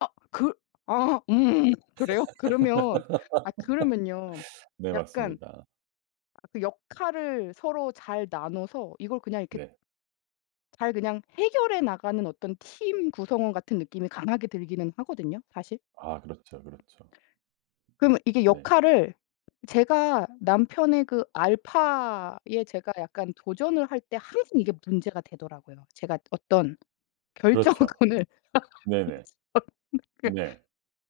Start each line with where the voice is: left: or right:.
left: 아 그 아 음 그래요? 그러면 아 그러면요.
right: 네
left: 약간
right: 맞습니다.
left: 그 역할을 서로 잘 나눠서 이걸 그냥 이렇게
right: 네.
left: 잘 그냥 해결해 나가는 어떤 팀 구성원 같은 느낌이 강하게 들기는 하거든요 사실.
right: 아 그렇죠, 그렇죠.
left: 그러면 이게
right: 네.
left: 역할을 제가 남편의 그 알파에 제가 약간 도전을 할 때 항상 이게 문제가 되더라고요. 제가 어떤
right: 그렇죠.
left: 결정권을
right: 네네.
left: [unintelligible]
right: 네.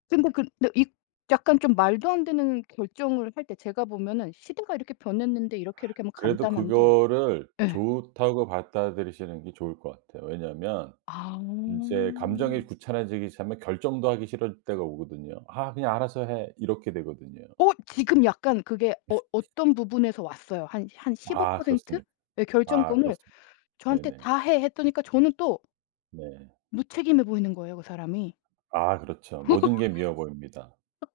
left: 근데 그 네 이 약간 좀 말도 안 되는 결정을 할 때 제가 보면은 시대가 이렇게 변했는데 이렇게, 이렇게 하면
right: 그래도
left: 간단한데
right: 그거를
left: 예.
right: 좋다고 받아들이시는 게 좋을 것 같아요. 왜냐하면
left: 아.
right: 인제 감정이 귀찮아지기 시작하면 결정도 하기 싫을 때가 오거든요. "아 그냥 알아서 해." 이렇게 되거든요.
left: 어 지금 약간 그게 어 어 어떤 부분에서 왔어요. 한 한 십오
right: 아
left: 프로
right: 그렇습니다.
left: 의
right: 아
left: 결정권을
right: 그렇습니다.
left: 저한테
right: 네네.
left: 다 해 했다니까 저는 또
right: 네.
left: 무책임해 보이는 거예요 그 사람이.
right: 아 그렇죠. 모든 게 미워 보입니다.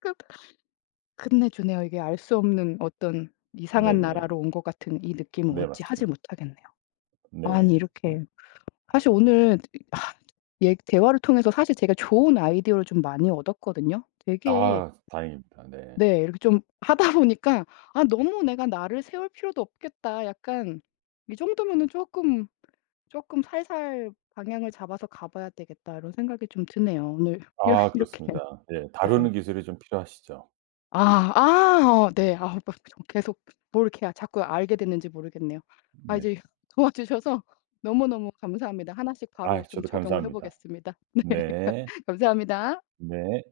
left: 끝 끝내주네요. 이게 알 수 없는 어떤 이상한
right: 네네.
left: 나라로 온 것 같은 이 느낌을
right: 네
left: 어찌 하질
right: 맞습니다.
left: 못하겠네요. 아니
right: 네. 예.
left: 이렇게 사실 오늘 아 네 대화를 통해서 사실 제가 좋은 아이디어를 좀 많이 얻었거든요. 되게
right: 아 다행입니다. 네.
left: 네 이렇게 좀 하다 보니까 아 너무 내가 날을 세울 필요도 없겠다. 약간 이 정도면은 쪼끔, 쪼끔 살살 방향을 잡아서 가봐야 되겠다 이런 생각이 좀 드네요. 오늘 이
right: 아
left: 이렇게
right: 그렇습니다. 네
left: 네.
right: 다루는 기술이 좀 필요하시죠.
left: 아 아 네. 아 막 정말 계속 뭘 이렇게 아 자꾸 알게 됐는지 모르겠네요. 아
right: 네.
left: 이제 도와주셔서 너무너무 감사합니다. 하나씩 바로
right: 아
left: 좀
right: 저도
left: 적용을
right: 감사합니다.
left: 해보겠습니다. 네.
right: 네.
left: 감사합니다.
right: 네.